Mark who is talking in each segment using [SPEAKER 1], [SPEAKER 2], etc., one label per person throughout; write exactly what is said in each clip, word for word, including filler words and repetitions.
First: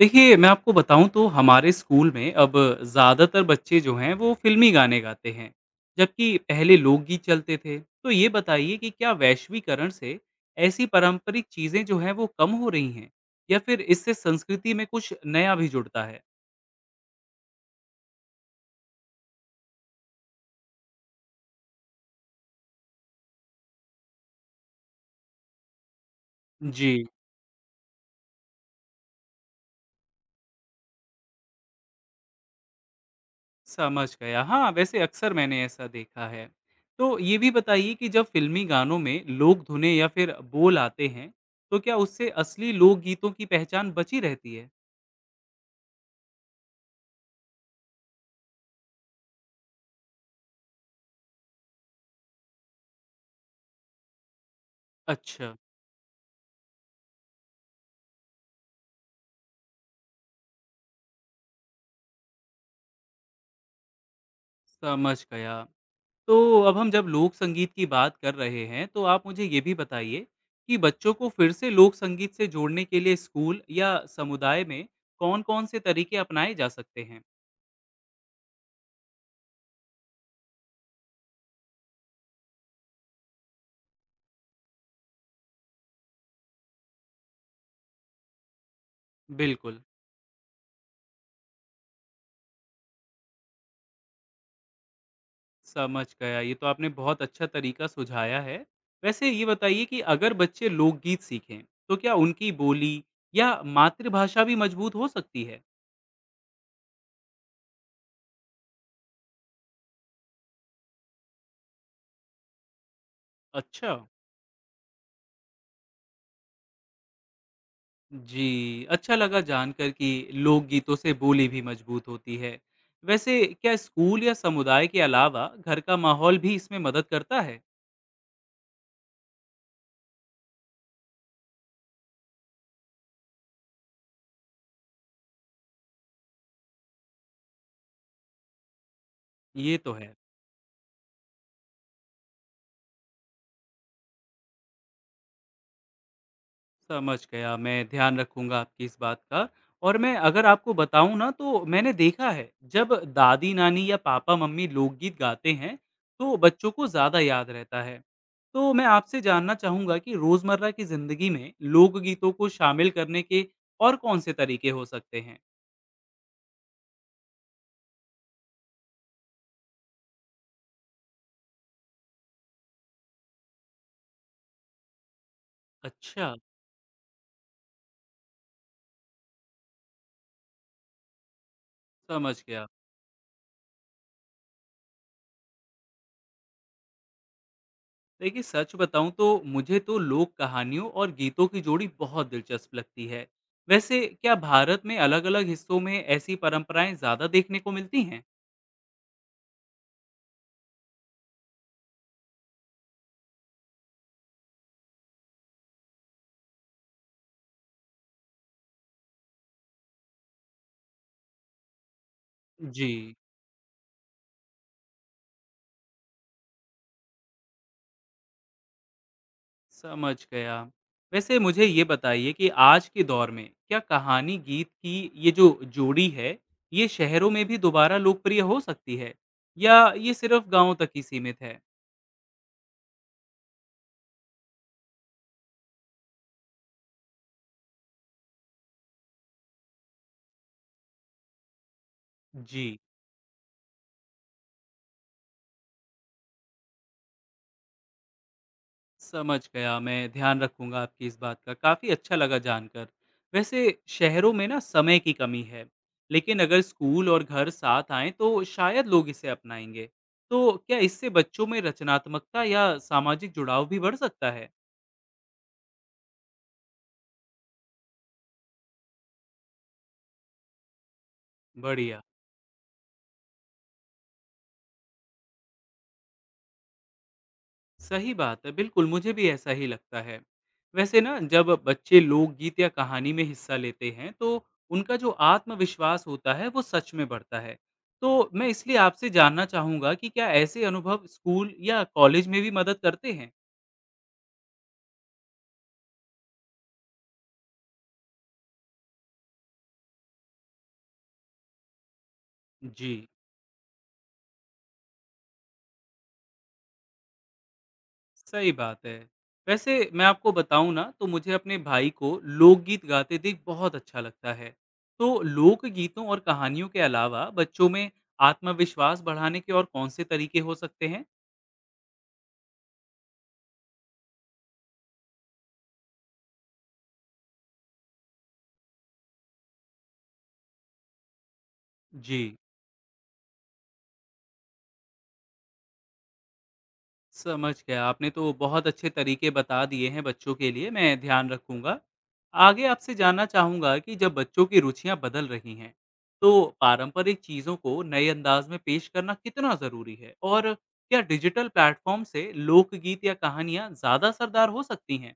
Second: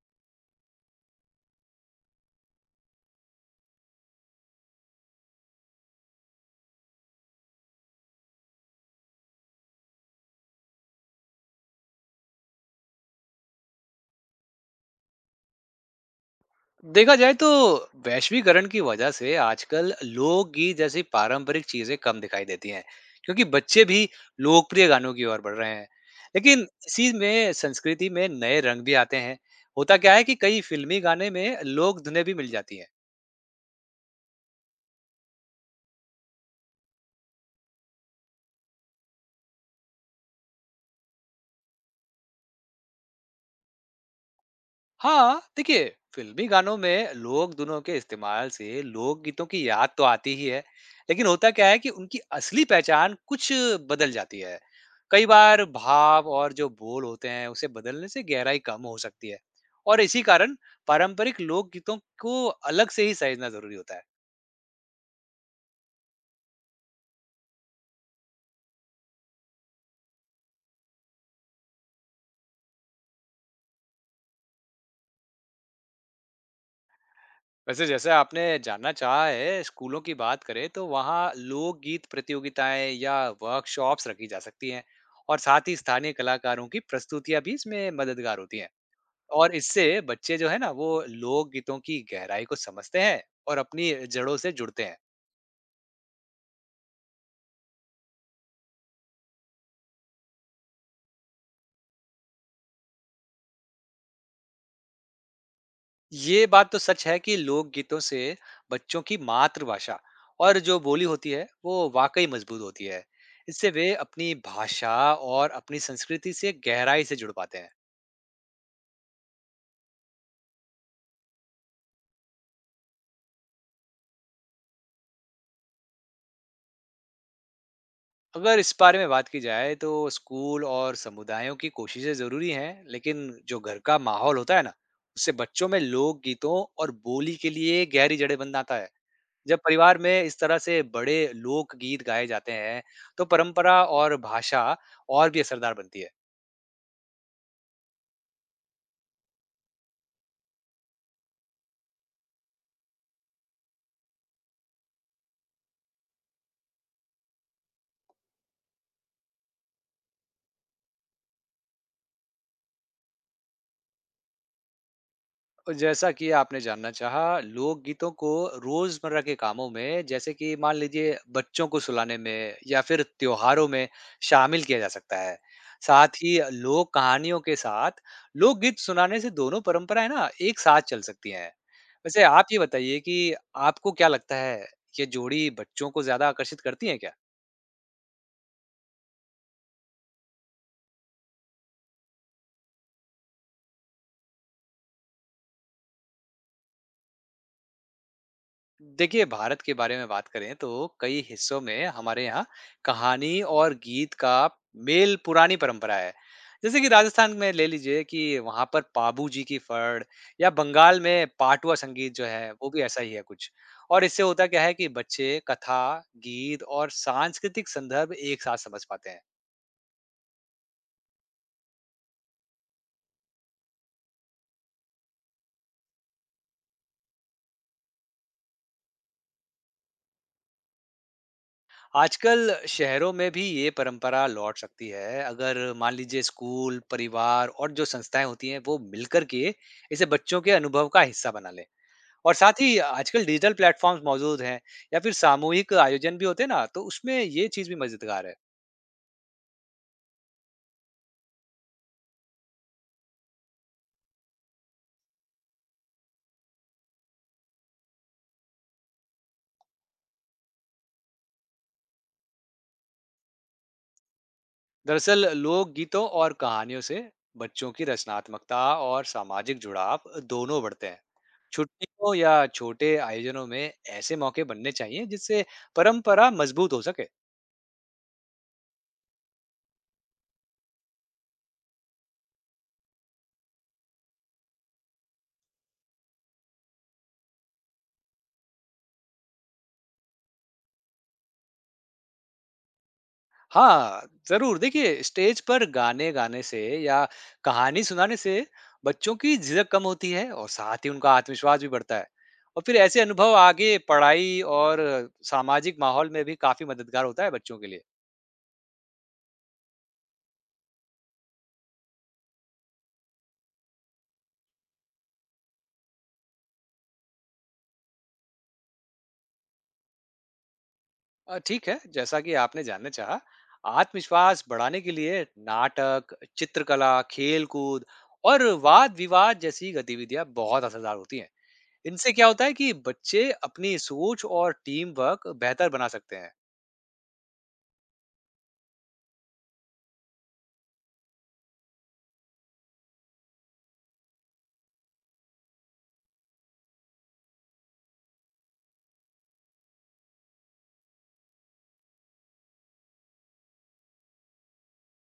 [SPEAKER 1] देखिए, मैं आपको बताऊँ तो हमारे स्कूल में अब ज़्यादातर बच्चे जो हैं वो फ़िल्मी गाने गाते हैं, जबकि पहले लोकगीत चलते थे। तो ये बताइए कि क्या वैश्वीकरण से ऐसी पारंपरिक चीज़ें जो हैं वो कम हो रही हैं? या फिर इससे संस्कृति में कुछ नया भी जुड़ता है?
[SPEAKER 2] देखा जाए तो वैश्वीकरण की वजह से आजकल लोकगीत जैसी पारंपरिक चीजें कम दिखाई देती हैं क्योंकि बच्चे भी लोकप्रिय गानों की ओर बढ़ रहे हैं। लेकिन
[SPEAKER 1] जी।
[SPEAKER 2] इसी में संस्कृति में नए रंग भी आते हैं। होता क्या है कि कई फिल्मी गाने में लोक धुनें भी मिल जाती हैं।
[SPEAKER 1] समझ गया। हाँ, वैसे अक्सर मैंने ऐसा देखा है। तो ये भी बताइए कि जब फ़िल्मी गानों में लोक धुनें या फिर बोल आते हैं, तो क्या उससे असली लोकगीतों की पहचान बची रहती है?
[SPEAKER 2] हाँ, देखिए, फ़िल्मी गानों में लोक धुनों के इस्तेमाल से लोकगीतों की याद तो आती ही है, लेकिन होता क्या है कि उनकी असली पहचान कुछ बदल जाती है। कई
[SPEAKER 1] अच्छा।
[SPEAKER 2] बार भाव और जो बोल होते हैं, उसे बदलने से गहराई कम हो सकती है और इसी कारण पारंपरिक लोकगीतों को अलग से ही सहेजना ज़रूरी होता है।
[SPEAKER 1] समझ गया। तो अब हम जब लोक संगीत की बात कर रहे हैं, तो आप मुझे ये भी बताइए कि बच्चों को फिर से लोक संगीत से जोड़ने के लिए स्कूल या समुदाय में कौन-कौन से तरीके अपनाए जा सकते हैं?
[SPEAKER 2] वैसे जैसे आपने जानना चाहा है, स्कूलों की बात करें तो वहाँ लोकगीत प्रतियोगिताएं या वर्कशॉप्स रखी जा सकती हैं और साथ ही स्थानीय कलाकारों की प्रस्तुतियां भी इसमें मददगार होती हैं। और
[SPEAKER 1] बिल्कुल,
[SPEAKER 2] इससे बच्चे जो है ना वो लोकगीतों की गहराई को समझते हैं और अपनी जड़ों से जुड़ते हैं।
[SPEAKER 1] समझ गया। ये तो आपने बहुत अच्छा तरीका सुझाया है। वैसे ये बताइए कि अगर बच्चे लोकगीत सीखें, तो क्या उनकी बोली या मातृभाषा भी मजबूत हो सकती है?
[SPEAKER 2] ये बात तो सच है कि लोकगीतों से बच्चों की मातृभाषा और जो बोली होती है वो वाकई मजबूत होती है। इससे वे
[SPEAKER 1] अच्छा।
[SPEAKER 2] अपनी भाषा और अपनी संस्कृति से गहराई से जुड़ पाते हैं।
[SPEAKER 1] जी, अच्छा लगा जानकर कि लोकगीतों से बोली भी मजबूत होती है। वैसे क्या स्कूल या समुदाय के अलावा घर का माहौल भी इसमें मदद करता है?
[SPEAKER 2] अगर इस बारे में बात की जाए तो स्कूल और समुदायों की कोशिशें जरूरी हैं, लेकिन जो घर का माहौल होता है ना, उससे बच्चों में लोक गीतों और बोली के लिए गहरी जड़ें बन जाता है। जब
[SPEAKER 1] ये तो
[SPEAKER 2] परिवार में
[SPEAKER 1] है,
[SPEAKER 2] इस तरह से बड़े लोक गीत गाए जाते हैं तो परंपरा और भाषा और भी असरदार बनती है।
[SPEAKER 1] समझ गया। मैं ध्यान रखूंगा आपकी इस बात का और मैं अगर आपको बताऊं ना तो मैंने देखा है जब दादी-नानी या पापा-मम्मी लोकगीत गाते हैं तो बच्चों को ज़्यादा याद रहता है। तो मैं आपसे जानना चाहूंगा कि रोजमर्रा की जिंदगी में लोकगीतों को शामिल करने के और कौन से तरीके हो सकते हैं?
[SPEAKER 2] और जैसा कि आपने जानना चाहा, लोकगीतों को रोजमर्रा के कामों में, जैसे कि मान लीजिए बच्चों को सुलाने में या फिर त्योहारों में शामिल किया जा सकता है। साथ
[SPEAKER 1] अच्छा,
[SPEAKER 2] ही लोक कहानियों के साथ लोकगीत सुनाने से दोनों परंपराएं ना एक साथ चल सकती हैं। वैसे
[SPEAKER 1] समझ
[SPEAKER 2] आप ये
[SPEAKER 1] गया।
[SPEAKER 2] बताइए कि आपको क्या लगता है, ये जोड़ी बच्चों को ज्यादा आकर्षित करती है क्या?
[SPEAKER 1] देखिए सच बताऊँ तो मुझे तो लोक कहानियों और गीतों की जोड़ी बहुत दिलचस्प लगती है। वैसे क्या भारत में अलग-अलग हिस्सों में ऐसी परंपराएं ज़्यादा देखने को मिलती हैं?
[SPEAKER 2] देखिए, भारत के बारे में बात करें तो कई हिस्सों में हमारे यहाँ कहानी और गीत का मेल पुरानी परंपरा है। जैसे कि राजस्थान में ले लीजिए कि वहां पर पाबू जी की फड़ या बंगाल में पाटुआ संगीत जो है वो भी ऐसा ही
[SPEAKER 1] जी,
[SPEAKER 2] है कुछ। और इससे होता क्या है कि बच्चे कथा, गीत और सांस्कृतिक संदर्भ एक साथ समझ पाते हैं।
[SPEAKER 1] समझ गया। वैसे मुझे ये बताइए कि आज के दौर में क्या कहानी गीत की ये जो जोड़ी है, ये शहरों में भी दोबारा लोकप्रिय हो सकती है? या ये सिर्फ गाँव तक ही सीमित है?
[SPEAKER 2] आजकल शहरों में भी ये परंपरा लौट सकती है अगर मान लीजिए स्कूल, परिवार और जो संस्थाएं होती हैं वो मिलकर के इसे बच्चों के अनुभव का हिस्सा बना लें। और साथ ही
[SPEAKER 1] जी।
[SPEAKER 2] आजकल डिजिटल प्लेटफॉर्म्स मौजूद हैं या फिर सामूहिक आयोजन भी होते हैं ना, तो उसमें ये चीज भी मजेदार है।
[SPEAKER 1] समझ गया, मैं ध्यान रखूँगा आपकी इस बात का। काफ़ी अच्छा लगा जानकर। वैसे शहरों में ना समय की कमी है, लेकिन अगर स्कूल और घर साथ आएँ तो शायद लोग इसे अपनाएँगे। तो क्या इससे बच्चों में रचनात्मकता या सामाजिक जुड़ाव भी बढ़ सकता है?
[SPEAKER 2] दरअसल लोक गीतों और कहानियों से बच्चों की रचनात्मकता और सामाजिक जुड़ाव दोनों बढ़ते हैं।
[SPEAKER 1] बढ़िया।
[SPEAKER 2] छुट्टियों या छोटे आयोजनों में ऐसे मौके बनने चाहिए जिससे परंपरा मजबूत हो सके।
[SPEAKER 1] सही बात है, बिल्कुल मुझे भी ऐसा ही लगता है। वैसे ना जब बच्चे लोकगीत या कहानी में हिस्सा लेते हैं तो उनका जो आत्मविश्वास होता है वो सच में बढ़ता है। तो मैं इसलिए आपसे जानना चाहूँगा कि क्या ऐसे अनुभव स्कूल या कॉलेज में भी मदद करते हैं?
[SPEAKER 2] हाँ, ज़रूर। देखिए, स्टेज पर गाने गाने से या कहानी सुनाने से बच्चों की झिझक कम होती है और साथ ही उनका आत्मविश्वास भी बढ़ता है। और फिर
[SPEAKER 1] जी,
[SPEAKER 2] ऐसे अनुभव आगे पढ़ाई और सामाजिक माहौल में भी काफ़ी मददगार होता है बच्चों के लिए।
[SPEAKER 1] सही बात है। वैसे मैं आपको बताऊँ ना तो मुझे अपने भाई को लोकगीत गाते देख बहुत अच्छा लगता है। तो लोकगीतों और कहानियों के अलावा बच्चों में आत्मविश्वास बढ़ाने के और कौन से तरीके हो सकते हैं?
[SPEAKER 2] अ, ठीक है, जैसा कि आपने जानना चाहा, आत्मविश्वास बढ़ाने के लिए नाटक, चित्रकला, खेल-कूद और वाद-विवाद जैसी गतिविधियाँ बहुत असरदार होती हैं। इनसे
[SPEAKER 1] जी,
[SPEAKER 2] क्या होता है कि बच्चे अपनी सोच और टीम वर्क बेहतर बना सकते हैं।
[SPEAKER 1] समझ गया। आपने तो बहुत अच्छे तरीके बता दिए हैं बच्चों के लिए, मैं ध्यान रखूँगा। आगे आपसे जानना चाहूँगा कि जब बच्चों की रुचियाँ बदल रही हैं, तो पारंपरिक चीज़ों को नए अंदाज में पेश करना कितना ज़रूरी है? और क्या डिजिटल प्लेटफ़ॉर्म से लोकगीत या कहानियाँ ज़्यादा असरदार हो सकती हैं?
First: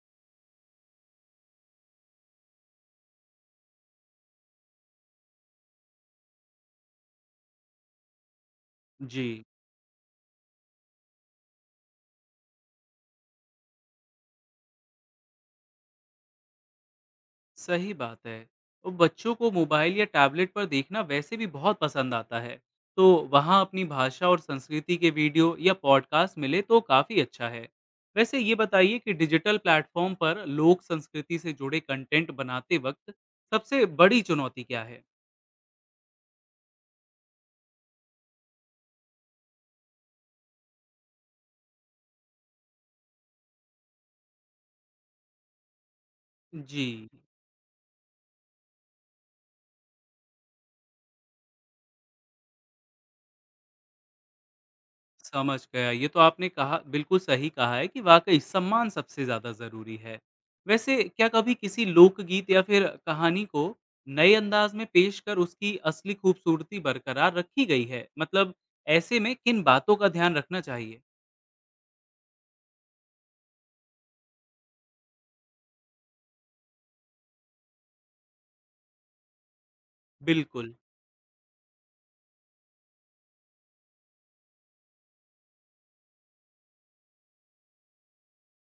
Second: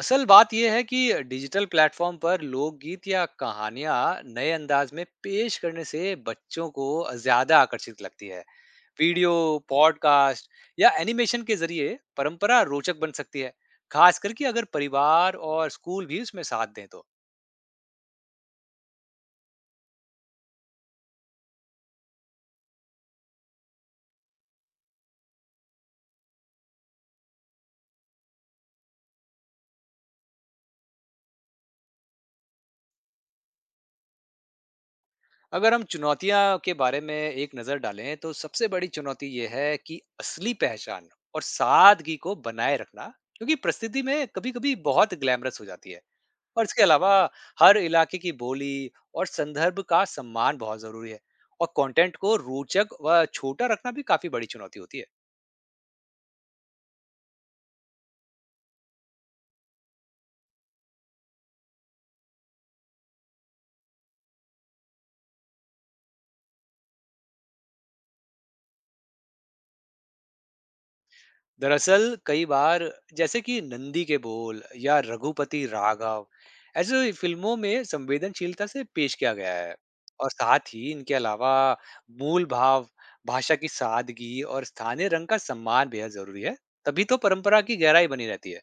[SPEAKER 2] असल बात यह है कि डिजिटल प्लेटफॉर्म पर लोकगीत या कहानियां नए अंदाज में पेश करने से बच्चों को ज्यादा आकर्षित लगती है।
[SPEAKER 1] जी।
[SPEAKER 2] वीडियो, पॉडकास्ट या एनिमेशन के जरिए परंपरा रोचक बन सकती है, खास करके अगर परिवार और स्कूल भी उसमें साथ दें तो।
[SPEAKER 1] सही बात है। और बच्चों को मोबाइल या टैबलेट पर देखना वैसे भी बहुत पसंद आता है। तो वहाँ अपनी भाषा और संस्कृति के वीडियो या पॉडकास्ट मिले तो काफ़ी अच्छा है। वैसे ये बताइए कि डिजिटल प्लेटफ़ॉर्म पर लोक संस्कृति से जुड़े कंटेंट बनाते वक़्त सबसे बड़ी चुनौती क्या है?
[SPEAKER 2] अगर हम चुनौतियां के बारे में एक नजर डालें तो सबसे बड़ी चुनौती यह है कि असली पहचान और सादगी को बनाए रखना, क्योंकि प्रस्तुति में कभी-कभी बहुत ग्लैमरस हो जाती है। और इसके
[SPEAKER 1] जी।
[SPEAKER 2] अलावा हर इलाके की बोली और संदर्भ का सम्मान बहुत जरूरी है, और कंटेंट को रोचक व छोटा रखना भी काफी बड़ी चुनौती होती है।
[SPEAKER 1] समझ गया। ये तो आपने कहा बिल्कुल सही कहा है कि वाक़ई सम्मान सबसे ज़्यादा ज़रूरी है। वैसे क्या कभी किसी लोकगीत या फिर कहानी को नए अंदाज़ में पेश कर उसकी असली खूबसूरती बरकरार रखी गई है? मतलब ऐसे में किन बातों का ध्यान रखना चाहिए?
[SPEAKER 2] दरअसल कई बार, जैसे कि नंदी के बोल या रघुपति राघव, ऐसे फिल्मों में संवेदनशीलता से पेश किया गया है। और
[SPEAKER 1] बिल्कुल,
[SPEAKER 2] साथ ही इनके अलावा मूल भाव, भाषा की सादगी और स्थानीय रंग का सम्मान बेहद जरूरी है, तभी तो परंपरा की गहराई बनी रहती है।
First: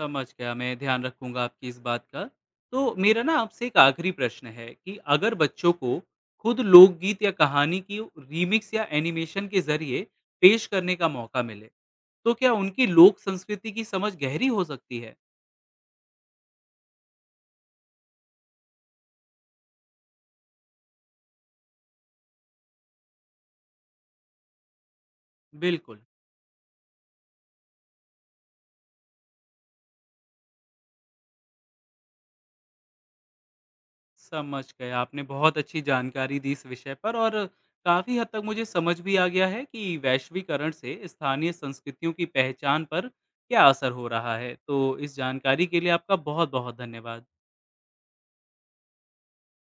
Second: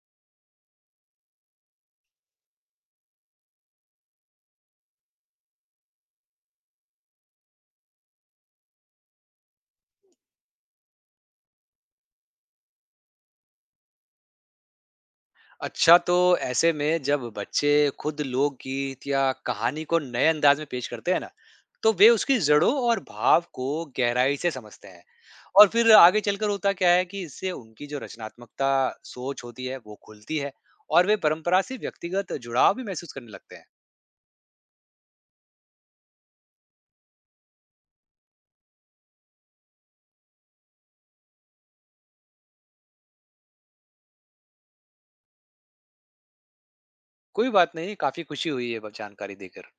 [SPEAKER 1] समझ गया। मैं ध्यान रखूँगा आपकी इस बात का। तो मेरा ना आपसे एक आखिरी प्रश्न है कि अगर बच्चों को खुद लोकगीत या कहानी की रीमिक्स या एनिमेशन के ज़रिए पेश करने का मौका मिले, तो क्या उनकी लोक संस्कृति की समझ गहरी हो सकती है?
[SPEAKER 2] अच्छा, तो ऐसे में जब बच्चे खुद लोकगीत या कहानी को नए अंदाज में पेश करते हैं ना, तो वे उसकी जड़ों और भाव को गहराई से समझते हैं। और फिर
[SPEAKER 1] बिल्कुल,
[SPEAKER 2] आगे चलकर होता क्या है कि इससे उनकी जो रचनात्मकता, सोच होती है वो खुलती है और वे परंपरा से व्यक्तिगत जुड़ाव भी महसूस करने लगते हैं।
[SPEAKER 1] समझ गए। आपने बहुत अच्छी जानकारी दी इस विषय पर और काफ़ी हद तक मुझे समझ भी आ गया है कि वैश्वीकरण से स्थानीय संस्कृतियों की पहचान पर क्या असर हो रहा है। तो इस जानकारी के लिए आपका बहुत-बहुत धन्यवाद।
[SPEAKER 2] कोई बात नहीं, काफी खुशी हुई है जानकारी देकर।